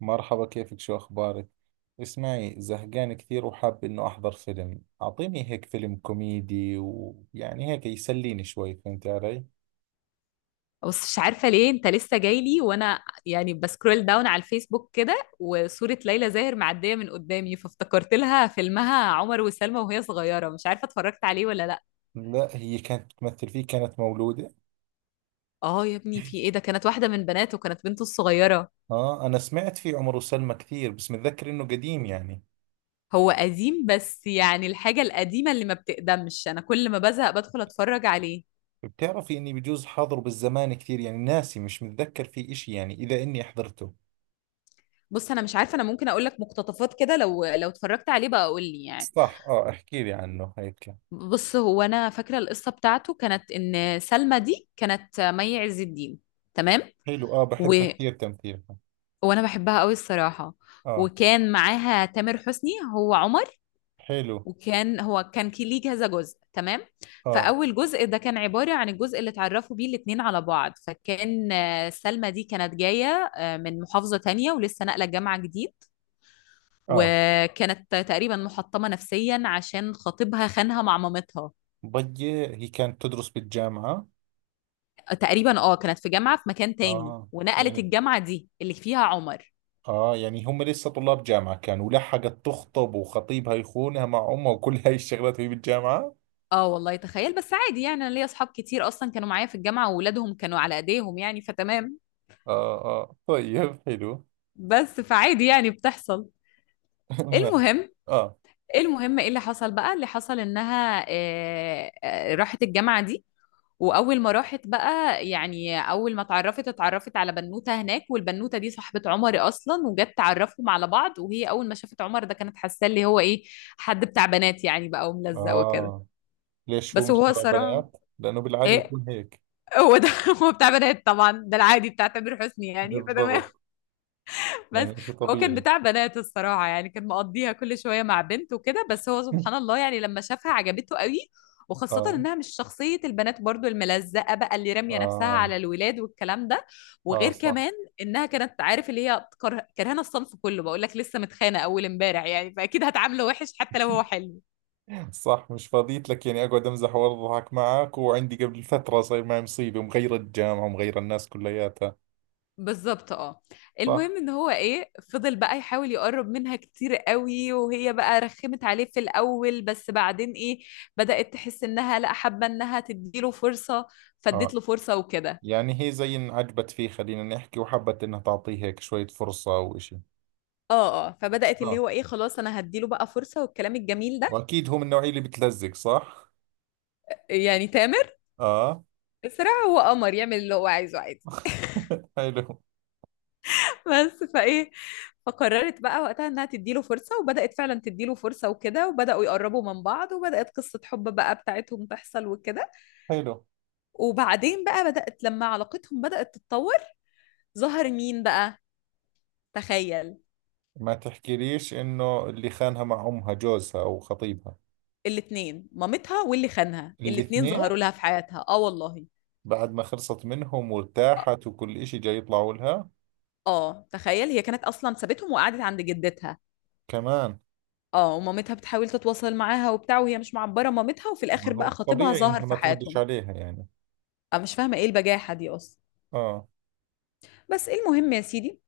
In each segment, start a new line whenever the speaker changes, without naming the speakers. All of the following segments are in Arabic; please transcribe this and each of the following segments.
مرحبا، كيفك؟ شو أخبارك؟ اسمعي، زهقان كثير وحاب إنه أحضر فيلم. أعطيني هيك فيلم كوميدي، ويعني هيك يسليني شوي. فهمت علي؟
بص، مش عارفة ليه انت لسه جاي لي. وانا يعني بسكرول داون على الفيسبوك كده، وصورة ليلى زاهر معدية من قدامي، فافتكرت لها فيلمها عمر وسلمى وهي صغيرة. مش عارفة اتفرجت عليه ولا لا.
لا، هي كانت تمثل فيه، كانت مولودة.
اه يا ابني، في ايه ده؟ كانت واحدة من بناته، كانت بنته الصغيرة.
آه، أنا سمعت فيه عمر وسلمى كثير، بس متذكر إنه قديم يعني.
هو قديم، بس يعني الحاجة القديمة اللي ما بتقدمش انا كل ما بزهق بدخل اتفرج عليه.
بتعرفي إني بجوز حاضره بالزمان؟ كثير يعني ناسي، مش متذكر فيه إشي يعني، إذا إني حضرته.
بص، انا مش عارفة، انا ممكن اقول لك مقتطفات كده، لو اتفرجت عليه بقى قول لي يعني.
صح، آه، احكي لي عنه هيك.
بص، هو انا فاكره القصه بتاعته كانت ان سلمى دي كانت مي عز الدين، تمام.
حلو، آه،
و...
بحبها كثير تمثيلها.
وانا بحبها قوي الصراحه.
آه.
وكان معاها تامر حسني، هو عمر.
حلو.
وكان هو كان كي- ليه كذا جزء، تمام.
آه.
فاول جزء ده كان عباره عن الجزء اللي اتعرفوا بيه الاتنين على بعض، فكان سلمى دي كانت جايه من محافظه تانية، ولسه ناقله جامعه جديد.
آه.
وكانت تقريبا محطمه نفسيا عشان خطيبها خانها مع مامتها.
ضية هي كانت تدرس بالجامعة.
تقريبا، كانت في جامعة في مكان تاني،
اه
ونقلت
يعني.
الجامعة دي اللي فيها عمر.
اه يعني هم لسه طلاب جامعة كانوا، ولحقت تخطب، وخطيبها يخونها مع امها وكل هاي الشغلات وهي بالجامعة.
اه والله، تخيل، بس عادي يعني. انا ليا اصحاب كتير اصلا كانوا معايا في الجامعة وولادهم كانوا على ايديهم يعني، فتمام.
اه، اه، طيب، حلو.
بس فعادي يعني، بتحصل.
ما-
المهم.
اه،
ايه اللي حصل بقى؟ اللي حصل انها راحت الجامعة دي. واول ما راحت بقى، يعني اول ما اتعرفت على بنوته هناك، والبنوته دي صاحبه عمر اصلا، وجت تعرفهم على بعض. وهي اول ما شافت عمر ده كانت حاسه اللي هو ايه، حد بتاع بنات يعني بقى وملزق وكده.
اه. ليش هو
بس
مش
هو
تبع
الصراحه،
بنات؟ لأنه بالعادة
ايه،
بكون هيك.
هو ده هو بتاع بنات طبعا، ده العادي بتاع تامر حسني يعني، فتمام.
بالضبط،
بس
يعني شيء
هو كان
طبيعي.
بتاع بنات الصراحة يعني، كان مقضيها كل شوية مع بنت وكده. بس هو سبحان الله يعني، لما شافها عجبته قوي. وخاصة
اه،
إنها مش شخصية البنات برضو الملزقة بقى، اللي رامية نفسها
اه،
على الولاد والكلام ده.
اه،
وغير
صح.
كمان إنها كانت، عارف اللي هي كرهانة الصنف كله. بقول لك لسه متخانة أول إمبارح يعني، فأكيد هتعامله وحش حتى لو هو حلو.
صح، مش فاضيت لك يعني اقعد امزح واضحك معك، وعندي قبل فترة صاير معي مصيبة ومغيرة الجامعة ومغيرة الناس كلياتها.
بالظبط، اه.
صح.
المهم ان هو ايه، فضل بقى يحاول يقرب منها كتير قوي، وهي بقى رخمت عليه في الاول. بس بعدين ايه، بدأت تحس انها لا، حابه انها تديله فرصه، فاديت
اه،
له فرصه وكده.
يعني هي زي ان عجبت فيه، خلينا نحكي، وحبت انها تعطيه هيك شوية فرصة او اشي.
اه اه، فبدأت اللي
صح،
هو ايه، خلاص انا هديله بقى فرصه والكلام الجميل ده.
واكيد هو من النوعية اللي بتلزق، صح.
يعني تامر
اه.
بسرعه، هو قمر يعمل اللي هو عايزه عادي.
حلو،
بس فايه، فقررت بقى وقتها انها تديله فرصه، وبدأت فعلا تديله فرصه وكده، وبدأوا يقربوا من بعض، وبدأت قصه حب بقى بتاعتهم تحصل وكده.
حلو.
وبعدين بقى، بدأت لما علاقتهم بدأت تتطور، ظهر مين بقى، تخيل.
ما تحكيليش انه اللي خانها مع امها جوزها او خطيبها.
الاتنين، مامتها واللي خانها، الاتنين
الاثنين.
ظهروا لها في حياتها، اه والله.
بعد ما خلصت منهم
اه،
وارتاحت وكل اشي جاي يطلعوا لها.
تخيل، هي كانت اصلا سابتهم وقعدت عند جدتها.
كمان.
اه، ومامتها بتحاول تتواصل معاها وبتاع، وهي مش معبرة مامتها، وفي
ما
الاخر بقى
هو
خطيبها
طبيعي
ظهر
انها
في
ما تردش
حياتهم.
عليها يعني.
انا مش فاهمة ايه البجاحة دي اصلا.
اه،
بس المهم يا سيدي،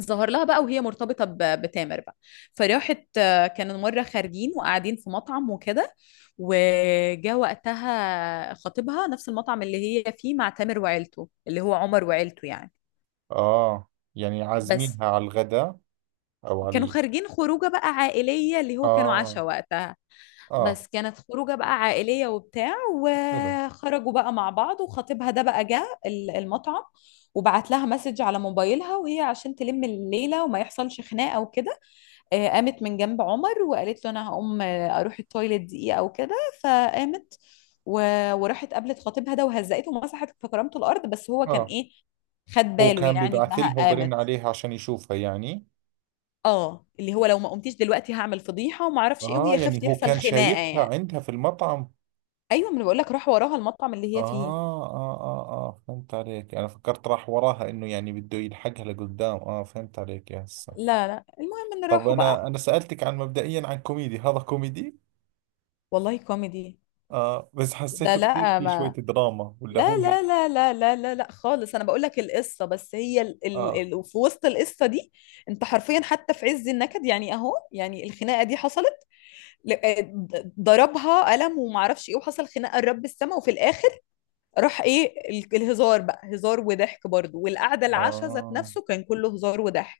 ظهر لها بقى وهي مرتبطة بتامر بقى. فراحت، كانوا مرة خارجين وقاعدين في مطعم وكده، وجا وقتها خطيبها نفس المطعم اللي هي فيه مع تامر وعيلته، اللي هو عمر، وعيلته يعني.
اه. يعني
بس
عازمينها على الغداء او على
كانوا خارجين خروجه بقى عائليه، اللي هو كانوا
اه،
عشاء وقتها.
اه،
بس كانت خروجه بقى عائليه وبتاع،
حلو.
وخرجوا بقى مع بعض، وخطيبها ده بقى جه المطعم. وبعت لها مسج على موبايلها، وهي عشان تلم الليله وما يحصلش خناقه وكده، قامت من جنب عمر وقالت له انا هقوم، اروح التويليت دقيقه او كده. فقامت و... وراحت قابلت خطيبها ده، وهزقته ومسحت في كرامته الارض. بس هو كان
اه،
ايه، خد
هو
باله
كان
يعني
بيبعث
انها
لها وبرن
قامت.
عليها عشان يشوفها يعني.
اه، اللي هو لو ما قمتيش دلوقتي هعمل فضيحه وما اعرفش ايه،
اه،
وهي خافت
يعني هو
يحصل
كان
خناقه
شايفها
يعني.
عندها في المطعم.
ايوه، ما أنا بقول لك راح وراها المطعم اللي هي فيه.
اه، اه، اه، اه، فهمت عليك. انا فكرت راح وراها انه يعني بده يلحقها لقدام. اه فهمت عليك يا هسه.
لا لا، المهم ان
طب
راحوا
انا
بقى.
انا سألتك عن مبدئيا عن كوميدي. هذا كوميدي؟
والله كوميدي.
اه، بس
ده
حسيته كثير
لا
في شوية
ما،
دراما، ولا
لا
هو هيك؟
لا لا لا لا لا لا خالص، انا بقول لك القصه، بس هي ال
اه،
ال ال في وسط القصه دي، انت حرفيا حتى في عز النكد يعني، اهو يعني الخناقه دي حصلت، ضربها قلم وما اعرفش ايه، وحصل خناقه لرب السما، وفي الاخر راح ايه الهزار بقى هزار وضحك برضه. والقعده العشاء ذات
اه،
نفسه كان كله هزار وضحك.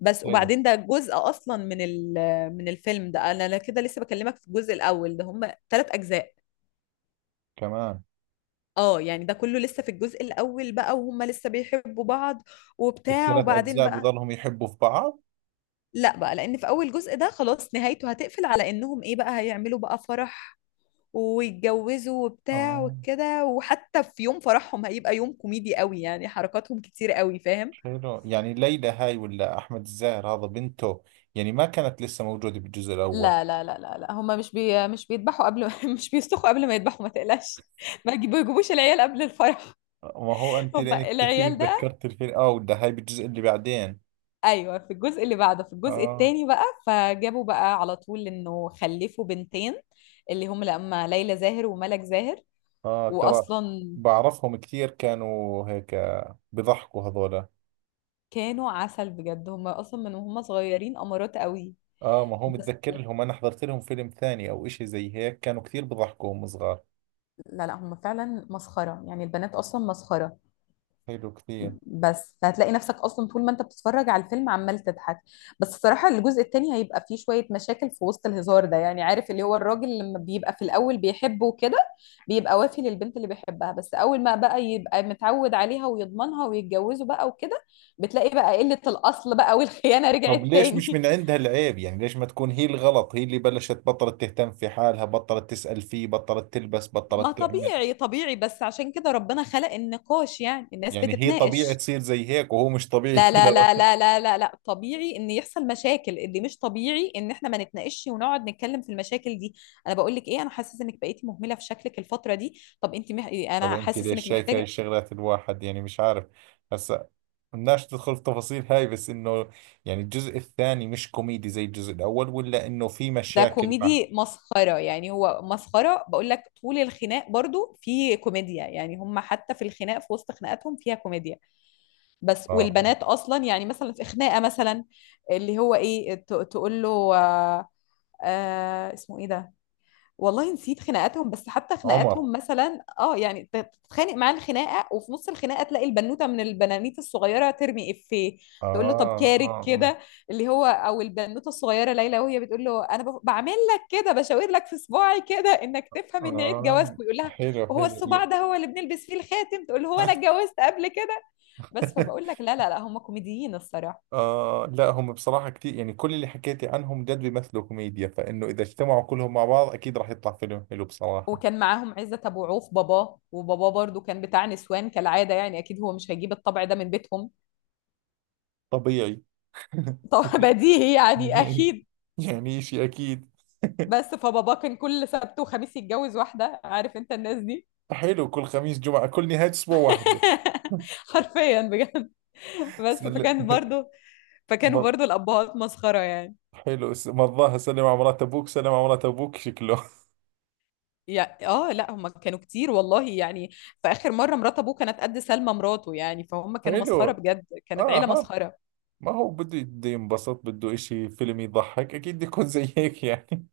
بس،
حلو.
وبعدين ده جزء اصلا من من الفيلم ده، انا لا كده، لسه بكلمك في الجزء الاول ده، هم ثلاث اجزاء.
كمان.
اه يعني ده كله لسه في الجزء الاول بقى، وهم لسه بيحبوا بعض وبتاع.
الثلاث
وبعدين
اجزاء
بقى،
بضلهم يحبوا في بعض؟
لا بقى، لان في اول جزء ده خلاص، نهايته هتقفل على انهم ايه بقى، هيعملوا بقى فرح ويتجوزوا وبتاع
اه،
وكده. وحتى في يوم فرحهم هيبقى يوم كوميدي قوي يعني، حركاتهم كتير قوي، فاهم.
حلو. يعني ليلى هاي ولا أحمد الزاهر هذا بنته؟ يعني ما كانت لسه موجودة بالجزء الأول.
لا لا لا لا لا، هما مش بيذبحوا قبل مش بيستخوا قبل ما يذبحوا، ما تقلقش. ما يجيبوا- يجيبوش العيال قبل الفرح.
ما هو أنت لأنك
هما
تحكي لي
العيال ده،
تذكرت الفيلم. آه، ولا هاي بالجزء اللي بعدين؟
ايوه، في الجزء اللي بعده، في الجزء
آه.
الثاني بقى، فجابوا بقى على طول انه خلفوا بنتين، اللي هم لما ليلى زاهر وملك زاهر.
آه، ترى
واصلا
بعرفهم كثير، كانوا هيك بضحكوا هذولا.
كانوا عسل بجد، هم اصلا من وهم صغيرين امارات قوي.
آه، ما هو
بس،
متذكر لهم، أنا حضرت لهم فيلم ثاني أو إشي زي هيك. كانوا كثير بضحكوا هم صغار.
لا لا، هم فعلا مسخره يعني، البنات اصلا مسخره.
حلو كثير.
بس فهتلاقي نفسك اصلا طول ما انت بتتفرج على الفيلم عمال تضحك. بس الصراحه الجزء التاني هيبقى فيه شويه مشاكل في وسط الهزار ده يعني، عارف اللي هو الراجل لما بيبقى في الاول بيحبه وكده، بيبقى وافي للبنت اللي بيحبها. بس اول ما بقى يبقى متعود عليها ويضمنها ويتجوزوا بقى وكده، بتلاقي بقى قله الاصل بقى والخيانه رجعت
طب ليش مش
تاني.
من عندها العيب يعني؟ ليش ما تكون هي الغلط، هي اللي بلشت بطلت تهتم في حالها، بطلت تسأل فيه، بطلت تلبس،
ما
بطلت تعمل.
طبيعي، طبيعي، بس عشان كده ربنا خلق النقاش يعني، الناس
يعني هي طبيعي
بتتناقش.
تصير زي هيك، وهو مش طبيعي
لا لا لا
كذا؟
لا لا لا لا، طبيعي ان يحصل مشاكل، اللي مش طبيعي ان احنا ما نتناقش ونقعد نتكلم في المشاكل دي. انا بقول لك ايه، انا حاسس انك بقيتي مهمله في شكلك الفتره دي، طب انت
طب
انا
انت
حاسس
ليش
انك
شايف هاي
محتاجه.
الشغلات؟ الواحد يعني مش عارف. هسا بدناش تدخل في تفاصيل هاي، بس انه يعني الجزء الثاني مش كوميدي زي الجزء الاول، ولا انه في
ده
مشاكل مع.
كوميدي مسخره يعني، هو مسخره بقول لك. طول الخناق برضو في كوميديا يعني، هم حتى في الخناق، في وسط خناقاتهم فيها كوميديا. بس
اه، آه.
والبنات اصلا، يعني مثلا في خناقه مثلا، اللي هو ايه، تقول له آه. آه، اسمه ايه ده، والله نسيت خناقاتهم. بس حتى
عمر.
خناقاتهم مثلا، يعني تتخانق معاه الخناقه، وفي نص الخناقه تلاقي البنوته من البنانيت الصغيره ترمي افيه، تقول له طب
اه، اه،
كارك كده. اللي هو او البنوته الصغيره ليلى، وهي بتقول له انا بعمل لك كده، بشاور لك في صباعي كده، انك
اه،
تفهم ان عيد
آه.
جوازك، ويقول لها
حلو،
وهو
حلو،
الصباع ده هو اللي بنلبس فيه الخاتم، تقول له هو انا اتجوزت قبل كده. بس فبقول لك لا لا لا، هم كوميديين الصراحه.
آه، لا، هم بصراحة كتير، يعني كل اللي حكيتي عنهم جد بيمثلوا كوميديا، فإنه إذا اجتمعوا كلهم مع بعض أكيد راح يطلع فيلم حلو بصراحة.
وكان معاهم عزت ابو عوف باباه، وباباه برضو كان بتاع نسوان كالعاده يعني، اكيد هو مش هيجيب الطبع ده من بيتهم.
طبيعي.
طبعا بديهي يعني
يعني
اكيد.
يعني شيء أكيد.
بس فبابا كان كل سبت وخميس يتجوز واحده، عارف انت الناس دي.
حلو، كل خميس جمعة، كل نهاية أسبوع واحدة.
حرفيا بجد. بس
سل...
فكانوا
مر-
برضو الابهات مسخره يعني.
حلو، مرضاها. سلم على مرات أبوك، سلم على مرات أبوك شكله.
يعني لا، هم كانوا كتير والله يعني. في اخر مره مرات ابوه كانت قد سلمى مراته يعني، فهم كانوا
حلو.
مسخره بجد، كانت
آه،
عيله
هذا.
مسخره.
ما هو بده ينبسط، بده إشي فيلم يضحك، أكيد بده يكون زي هيك يعني.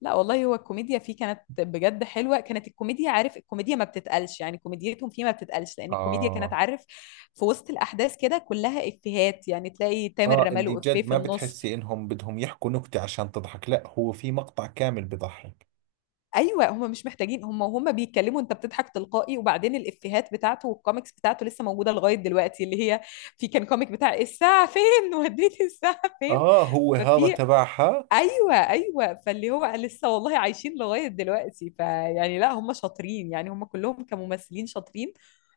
لا والله، هو الكوميديا فيه كانت بجد حلوة، كانت الكوميديا، عارف الكوميديا ما بتتقلش يعني، كوميديتهم فيه ما بتتقلش، لأن الكوميديا كانت،
آه،
عارف، في وسط الأحداث كده كلها إفيهات يعني، تلاقي تامر
آه، اللي
رماله إفيه
جد
في
ما
النص.
بتحسي إنهم بدهم يحكوا نكتة عشان تضحك، لا هو في مقطع كامل بضحك.
أيوة هم مش محتاجين، هم بيتكلموا أنت بتضحك تلقائي. وبعدين الإفيهات بتاعته والكوميكس بتاعته لسه موجودة لغاية دلوقتي، اللي هي، في كان كوميك بتاع الساعة فين، وديتي الساعة فين.
آه، هو هذا
ففي
تبعها.
ايوه ايوه، فاللي هو لسه، والله عايشين لغايه دلوقتي. فيعني لا، هم شاطرين يعني، هم كلهم كممثلين شاطرين،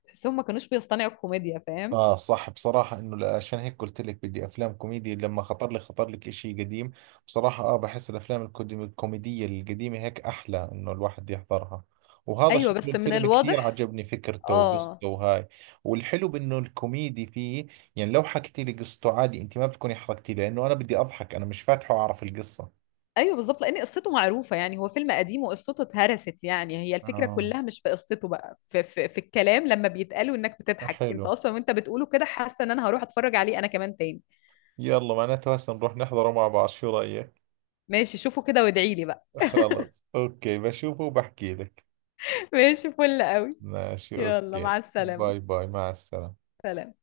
تحسهم ما كانوش بيصطنعوا الكوميديا، فاهم.
اه، صح، بصراحة انه عشان هيك قلت لك بدي افلام كوميدي. لما خطر لي خطر لك اشي قديم بصراحة. اه، بحس الافلام الكوميدية القديمة هيك احلى انه الواحد يحضرها. وهذا
ايوه
شكله
بس من
الفيلم كثير
الواضح،
عجبني فكرته
اه،
وقصته وهاي، والحلو بانه الكوميدي فيه. يعني لو حكيتي لي قصته عادي، انت ما بتكوني حرقتي لي، لانه انا بدي اضحك، انا مش فاتحه اعرف القصة.
ايوه بالظبط، لان قصته معروفه يعني، هو فيلم قديم وقصته اتهرست يعني. هي الفكره
اه،
كلها مش في قصته بقى، في, الكلام لما بيتقالوا انك بتضحك انت
حلو.
اصلا، وانت بتقوله كده حاسه ان انا هروح اتفرج عليه انا كمان تاني.
يلا معناته هسه نروح نحضره مع بعض، شو رأيك؟
ماشي، شوفوا كده وادعي لي بقى.
خلص، اوكي، بشوفه وبحكي لك.
ماشي فل قوي.
ماشي،
يلا
اوكي،
مع السلامه،
باي باي، مع السلامة.
سلام.